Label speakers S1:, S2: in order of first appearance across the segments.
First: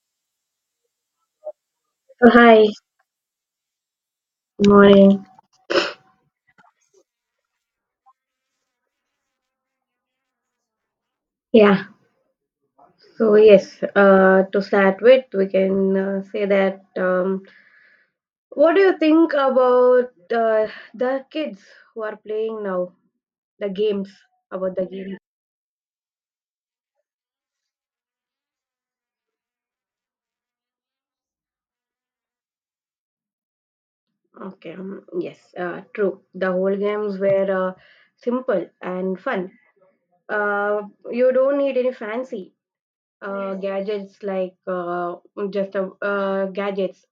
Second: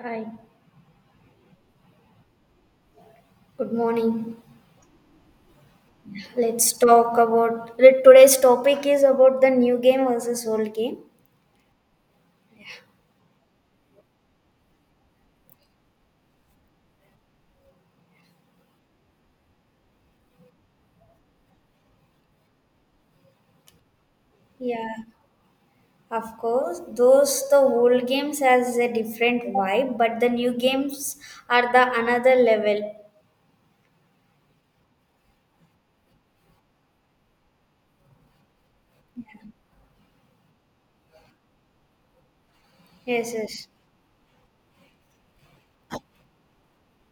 S1: Hi,
S2: Oh, hi,
S1: good morning.
S2: good morning.
S1: Let's talk about today's topic is about the new game versus old game.
S2: Yeah, to start with, we can say that what do you think about the kids who are playing now? The games, about the
S1: Yeah,
S2: games.
S1: of course. Those the old games has a different vibe, but the new games are the another level.
S2: Okay, yes, True. The whole games were simple and fun. You don't need any fancy.
S1: Yes, yes.
S2: Gadgets like just a gadgets.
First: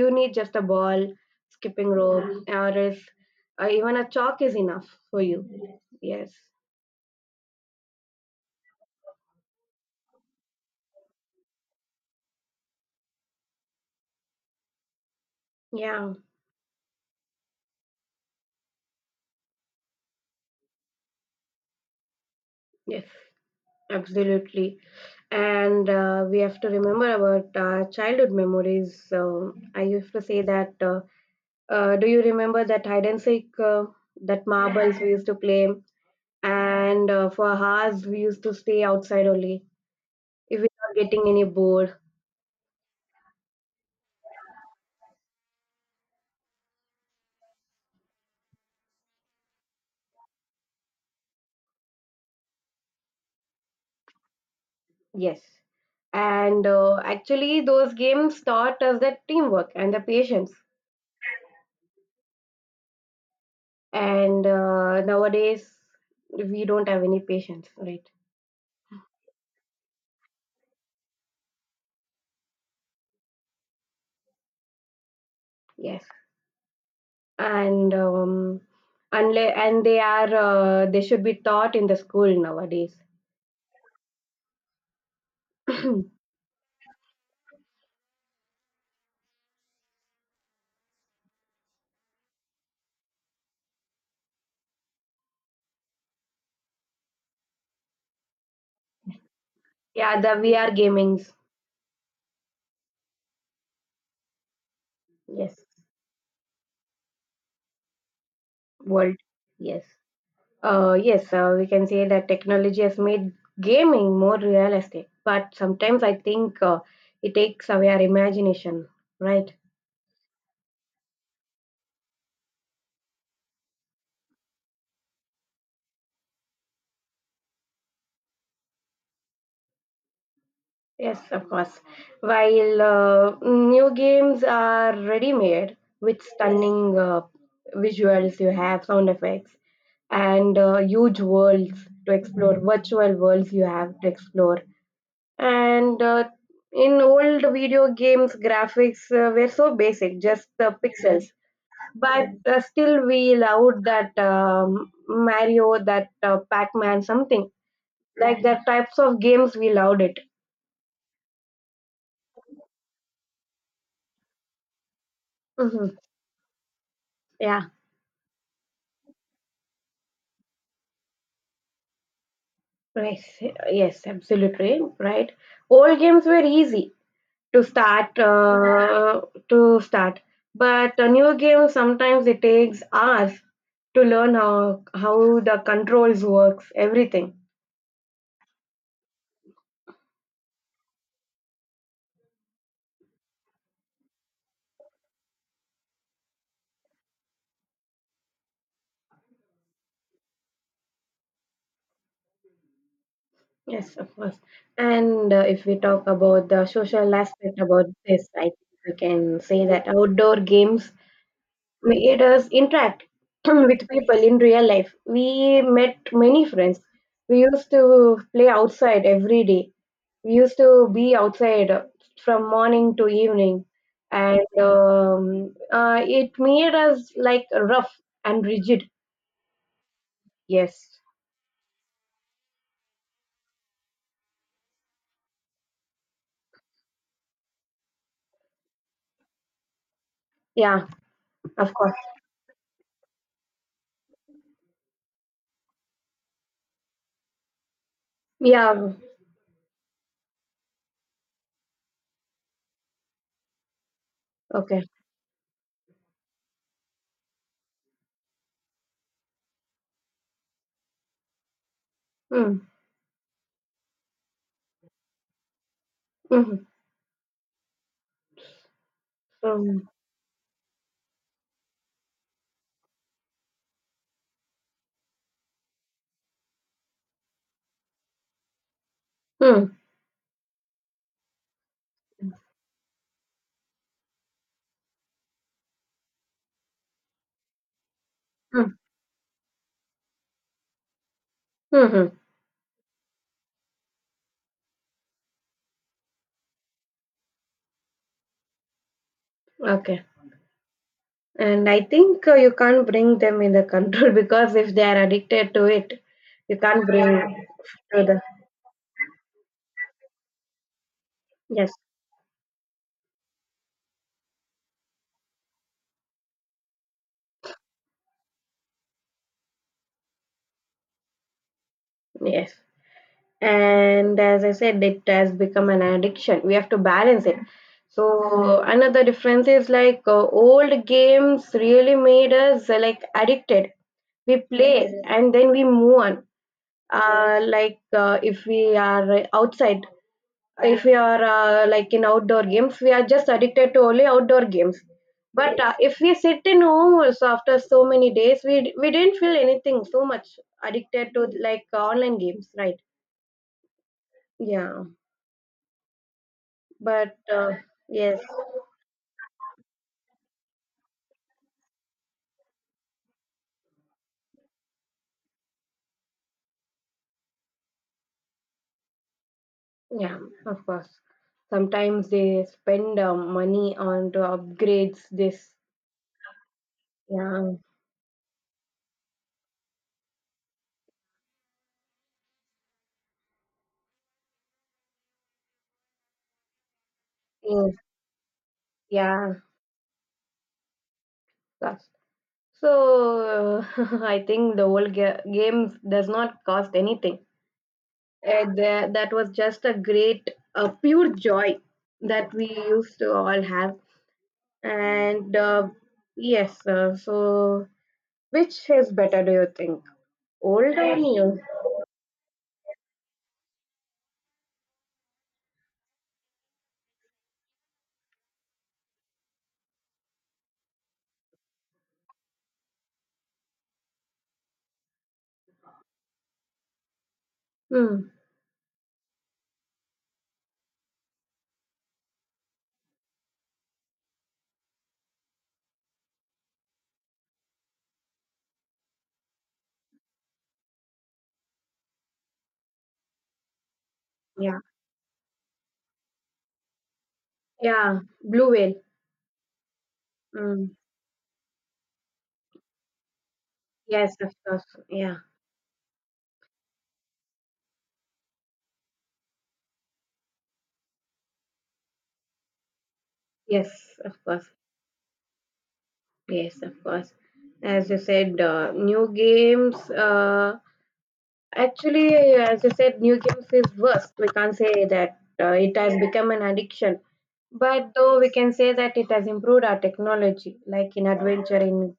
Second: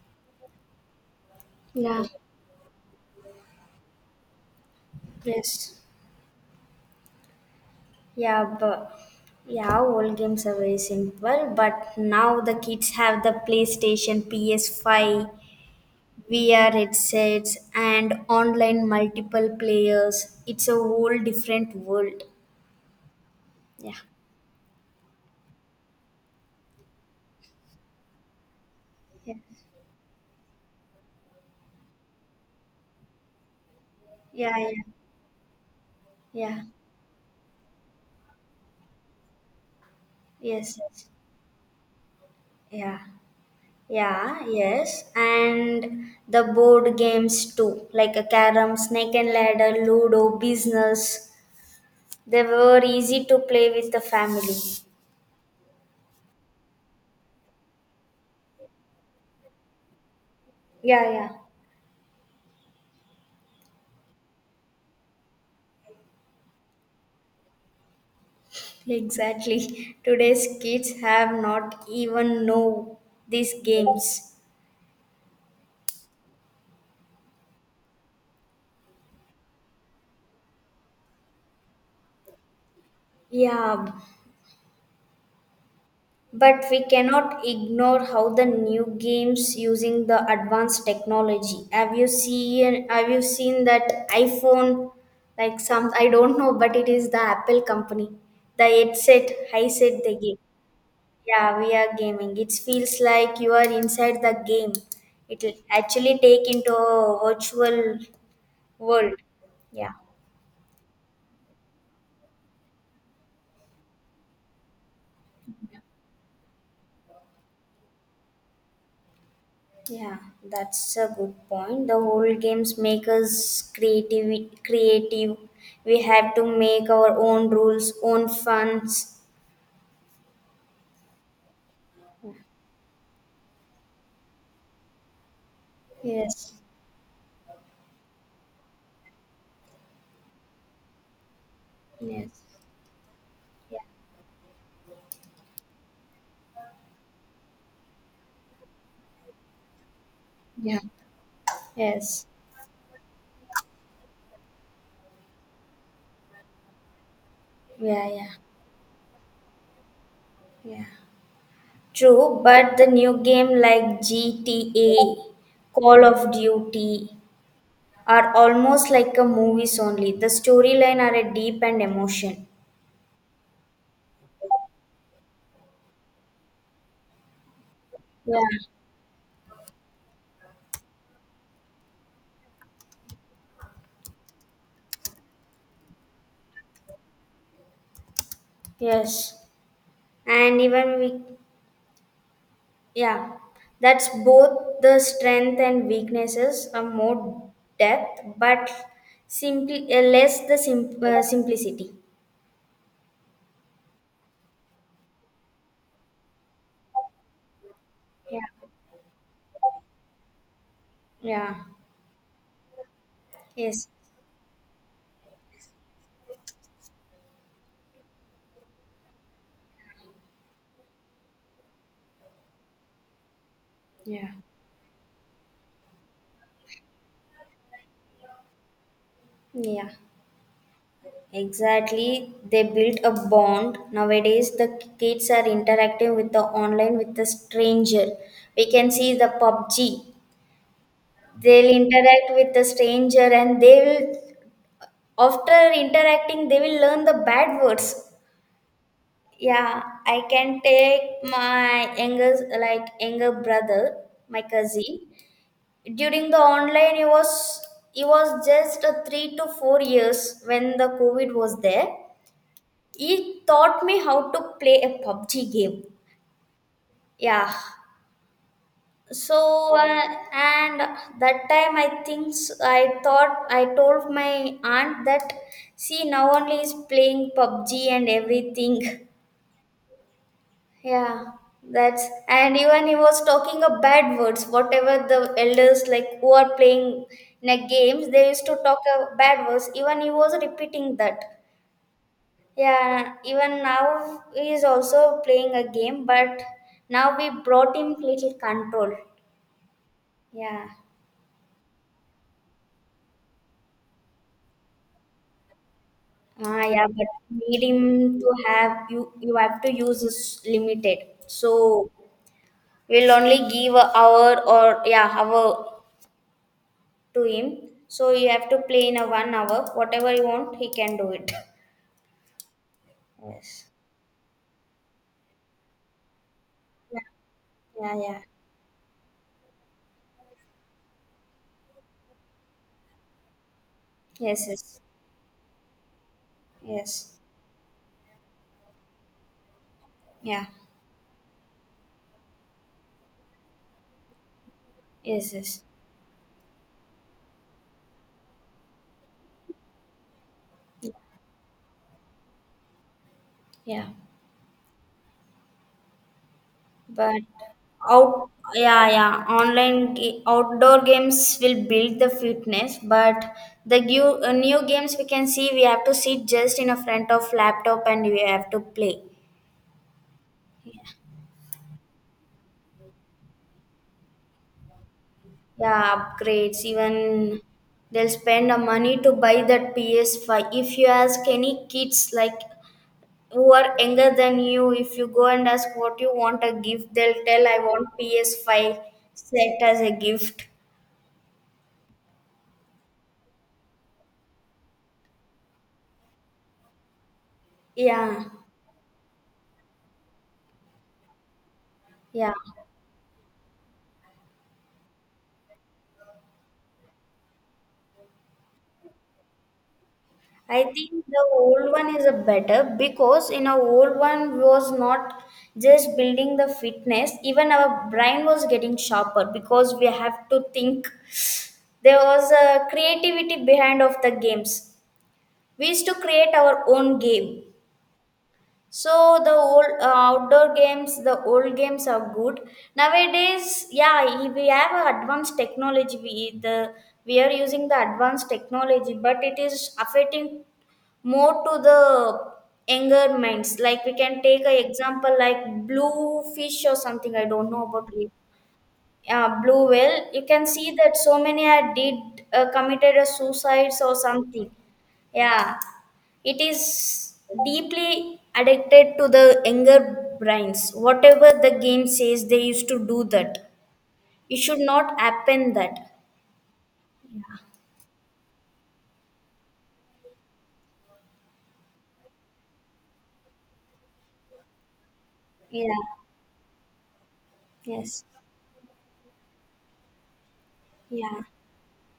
S2: You need just a ball, skipping
S1: Yeah.
S2: rope, or else, even a chalk is enough for you.
S1: Yes.
S2: Yes.
S1: Yeah, but yeah, old games are very simple. But now the kids have the PlayStation, PS5,
S2: Yeah.
S1: VR headsets, and online multiple players. It's a whole different world.
S2: Yes.
S1: Yeah,
S2: Absolutely. And we have to remember about childhood memories.
S1: yeah,
S2: So I used to say that. Do you remember that hide and seek? That
S1: yeah, yeah,
S2: marbles we used to play,
S1: yeah.
S2: and for hours we used to stay outside only if we
S1: Yes,
S2: were
S1: yes,
S2: getting any bored.
S1: yeah, yeah, yes. And the board games too, like a carom, snake and ladder, ludo, business. They were easy to play with the family.
S2: Yes. And actually those games taught us that teamwork and the patience
S1: Yeah,
S2: and nowadays we don't have any patience, right?
S1: yeah, exactly. Today's kids have not even know these games.
S2: Yes and um Unless and they are they should be taught in the school nowadays.
S1: Yeah,
S2: Yeah.
S1: but we cannot ignore how the new games using the advanced technology. Have you seen? Have you seen that iPhone? Like some, I don't know, but it is the Apple company. The headset they
S2: The
S1: give.
S2: VR gamings.
S1: Yeah, we are gaming. It feels like you are inside the game. It will
S2: Yes.
S1: actually take into a virtual world.
S2: World. Yes.
S1: Yeah,
S2: Yes we can say that technology has made gaming more realistic, but sometimes I think it takes away our imagination, right?
S1: yeah, that's a good point. The whole games make us creative. Creative. We have to make our own rules, own funds.
S2: Yes, of course. While new games are ready made with
S1: Yes.
S2: stunning visuals, you have sound effects and huge worlds to
S1: Yes.
S2: explore, virtual worlds you
S1: Yeah.
S2: have to explore. And in old video games, graphics were so basic, just the
S1: Yeah.
S2: pixels.
S1: Yes.
S2: But still, we loved that Mario, that Pac Man, something
S1: Yeah. Yeah.
S2: like that, types of games, we loved it.
S1: Yeah. True, but the new game like GTA,
S2: Mhm.
S1: Call of Duty
S2: Yeah.
S1: are almost like a movies only. The storyline are a deep and emotion.
S2: Right. Yes, absolutely right. Old games were easy to start
S1: Yeah.
S2: to start, but a new game sometimes it takes hours to learn how the controls works, everything.
S1: Yes. And even we, yeah, that's both the strength and weaknesses, a more depth, but simply less the simplicity.
S2: Yes, of course. And if we talk about the social aspect about this, I
S1: Yeah,
S2: think we can say that outdoor games
S1: yeah,
S2: made us interact with
S1: yes,
S2: people in real life. We met many friends. We used to play outside every day, we used to be outside from morning to evening,
S1: yeah,
S2: and it made us like rough and rigid.
S1: yeah.
S2: Yes.
S1: Exactly. They built a bond. Nowadays, the kids are interacting with the online with the stranger. We can see the PUBG.
S2: Yeah,
S1: They'll
S2: of course.
S1: interact with the stranger, and they will, after interacting, they will learn the bad words.
S2: Yeah.
S1: Yeah, I can take my younger like younger brother, my
S2: Okay.
S1: cousin. During the online, he was just a 3 to 4 years when the COVID was there.
S2: Mm,
S1: He taught me how to play a PUBG game.
S2: mm,
S1: Yeah. So
S2: mm,
S1: and that time I think I thought I told my aunt that see now only is playing PUBG and everything.
S2: mm,
S1: Yeah, that's and even he was talking a bad words. Whatever the elders like who are playing in a games, they used to
S2: mm,
S1: talk a bad words. Even he was repeating that.
S2: mm.
S1: Yeah, even now he is also playing a game, but now we brought him little control.
S2: Okay.
S1: Yeah.
S2: And I think you can't bring them in the control because if they are addicted to it, you
S1: Ah,
S2: can't
S1: yeah, but
S2: bring
S1: need
S2: to
S1: him
S2: the,
S1: to have you. You have to use this limited. So
S2: yes.
S1: we'll only give a hour or yeah, hour to him. So you have to play in a 1 hour. Whatever you want, he can do it.
S2: Yes.
S1: Yes.
S2: And as I said, it has become an addiction, we have to
S1: Yeah.
S2: balance it.
S1: Yeah. Yeah.
S2: So another difference is like old games really made us like addicted. We
S1: Yes. Yes.
S2: play and then we move on,
S1: Yes.
S2: if we are outside,
S1: Yeah.
S2: if we are like in outdoor games we are just addicted to only outdoor games.
S1: Yes.
S2: But
S1: Yes.
S2: if we sit in home also after so many days we didn't feel anything so much addicted to like online games, right?
S1: Yeah.
S2: Yeah. But
S1: But
S2: yes,
S1: out. Yeah. Yeah. Outdoor games will build the fitness, but the new games we can see we have to sit just in a front of laptop and we have to play.
S2: yeah, of course. Sometimes they spend money on to upgrades. This,
S1: Yeah, upgrades even
S2: yeah,
S1: they'll spend the money to buy that PS5. If you ask any kids like who are younger than you, if you go and ask what you want a gift, they'll tell I
S2: yes,
S1: want PS5
S2: yeah,
S1: set as a gift.
S2: cost. So I think the whole game does not cost anything.
S1: Yeah,
S2: That was just a great, pure joy that
S1: yeah.
S2: we used to all have. And yes, so which is better? Do you think
S1: I
S2: old
S1: think
S2: or
S1: the
S2: new?
S1: old one is a better, because in a old one was not just building the fitness, even our brain was getting sharper because we have to think. There was a creativity behind of the games. We used to create our own game.
S2: Hmm.
S1: So the old outdoor games, the old games are good. Nowadays, yeah, we have a advanced technology. We are using the advanced technology, but it is affecting more to the younger minds. Like we can take an
S2: Yeah,
S1: example like blue fish or something. I don't know about
S2: yeah,
S1: it.
S2: blue whale.
S1: Yeah, Blue Whale. You can see
S2: Mm,
S1: that so many had did committed a suicides or
S2: yes, of
S1: something.
S2: course. Yeah.
S1: Yeah, it is deeply addicted to the younger brains. Whatever the game says, they used to do that.
S2: Yes, of
S1: It
S2: course.
S1: should not happen that.
S2: Yes, of course. As you said, new games. Actually, as you said, new games is worst. We can't say that
S1: Yeah.
S2: it has become an addiction. But
S1: Yes.
S2: though we can say that it has improved our technology, like in
S1: Yeah.
S2: adventure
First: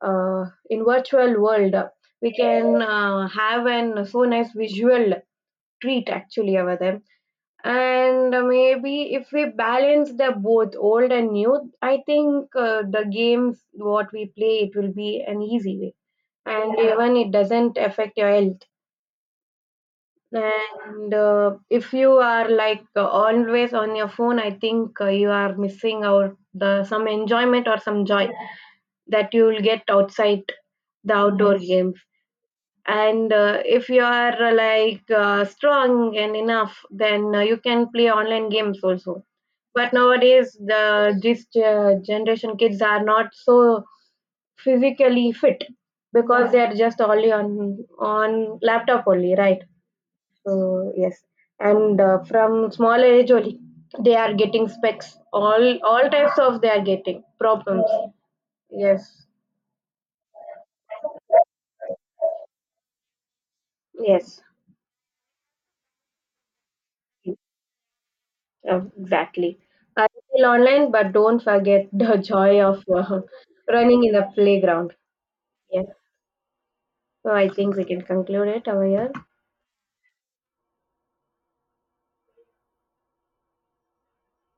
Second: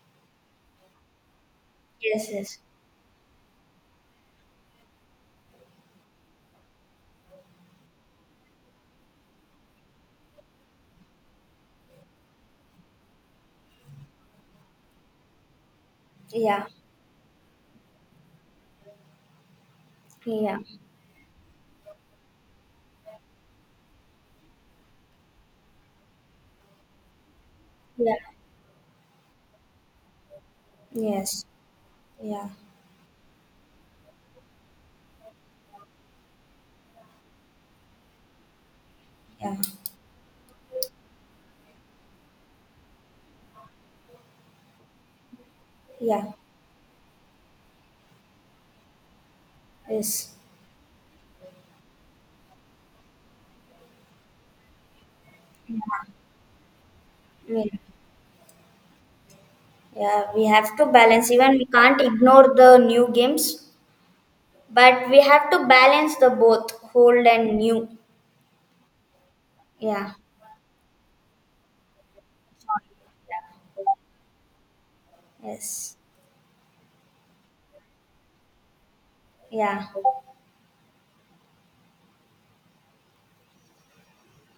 S2: in virtual world,
S1: Yes.
S2: we
S1: Yes.
S2: can have an so nice visual treat actually over there. And maybe if we balance the both old and new, I think the games what we play, it will be an easy way.
S1: Yeah.
S2: And yeah, even it doesn't affect your health.
S1: Yeah.
S2: And if you are like always on your phone, I think you are missing out the some enjoyment or some
S1: Yeah.
S2: joy that you will get outside, the
S1: Yes.
S2: outdoor games.
S1: Yeah.
S2: And if you are strong and enough, then you can play online games also.
S1: Yeah. Yeah.
S2: But nowadays the this generation kids are not so physically fit because they are just only on laptop only, right?
S1: Yes.
S2: So yes. And from small age only, they are getting specs, all types of, they are getting
S1: Yeah.
S2: problems. Yes.
S1: Yeah, we have to balance. Even we can't ignore the new games.
S2: Yes.
S1: But we have to balance the both old and new.
S2: Oh, exactly. I
S1: Yeah.
S2: feel online, but don't forget the joy of running in the playground. Yeah.
S1: Yes.
S2: So I think we can conclude it over here.
S1: Yeah.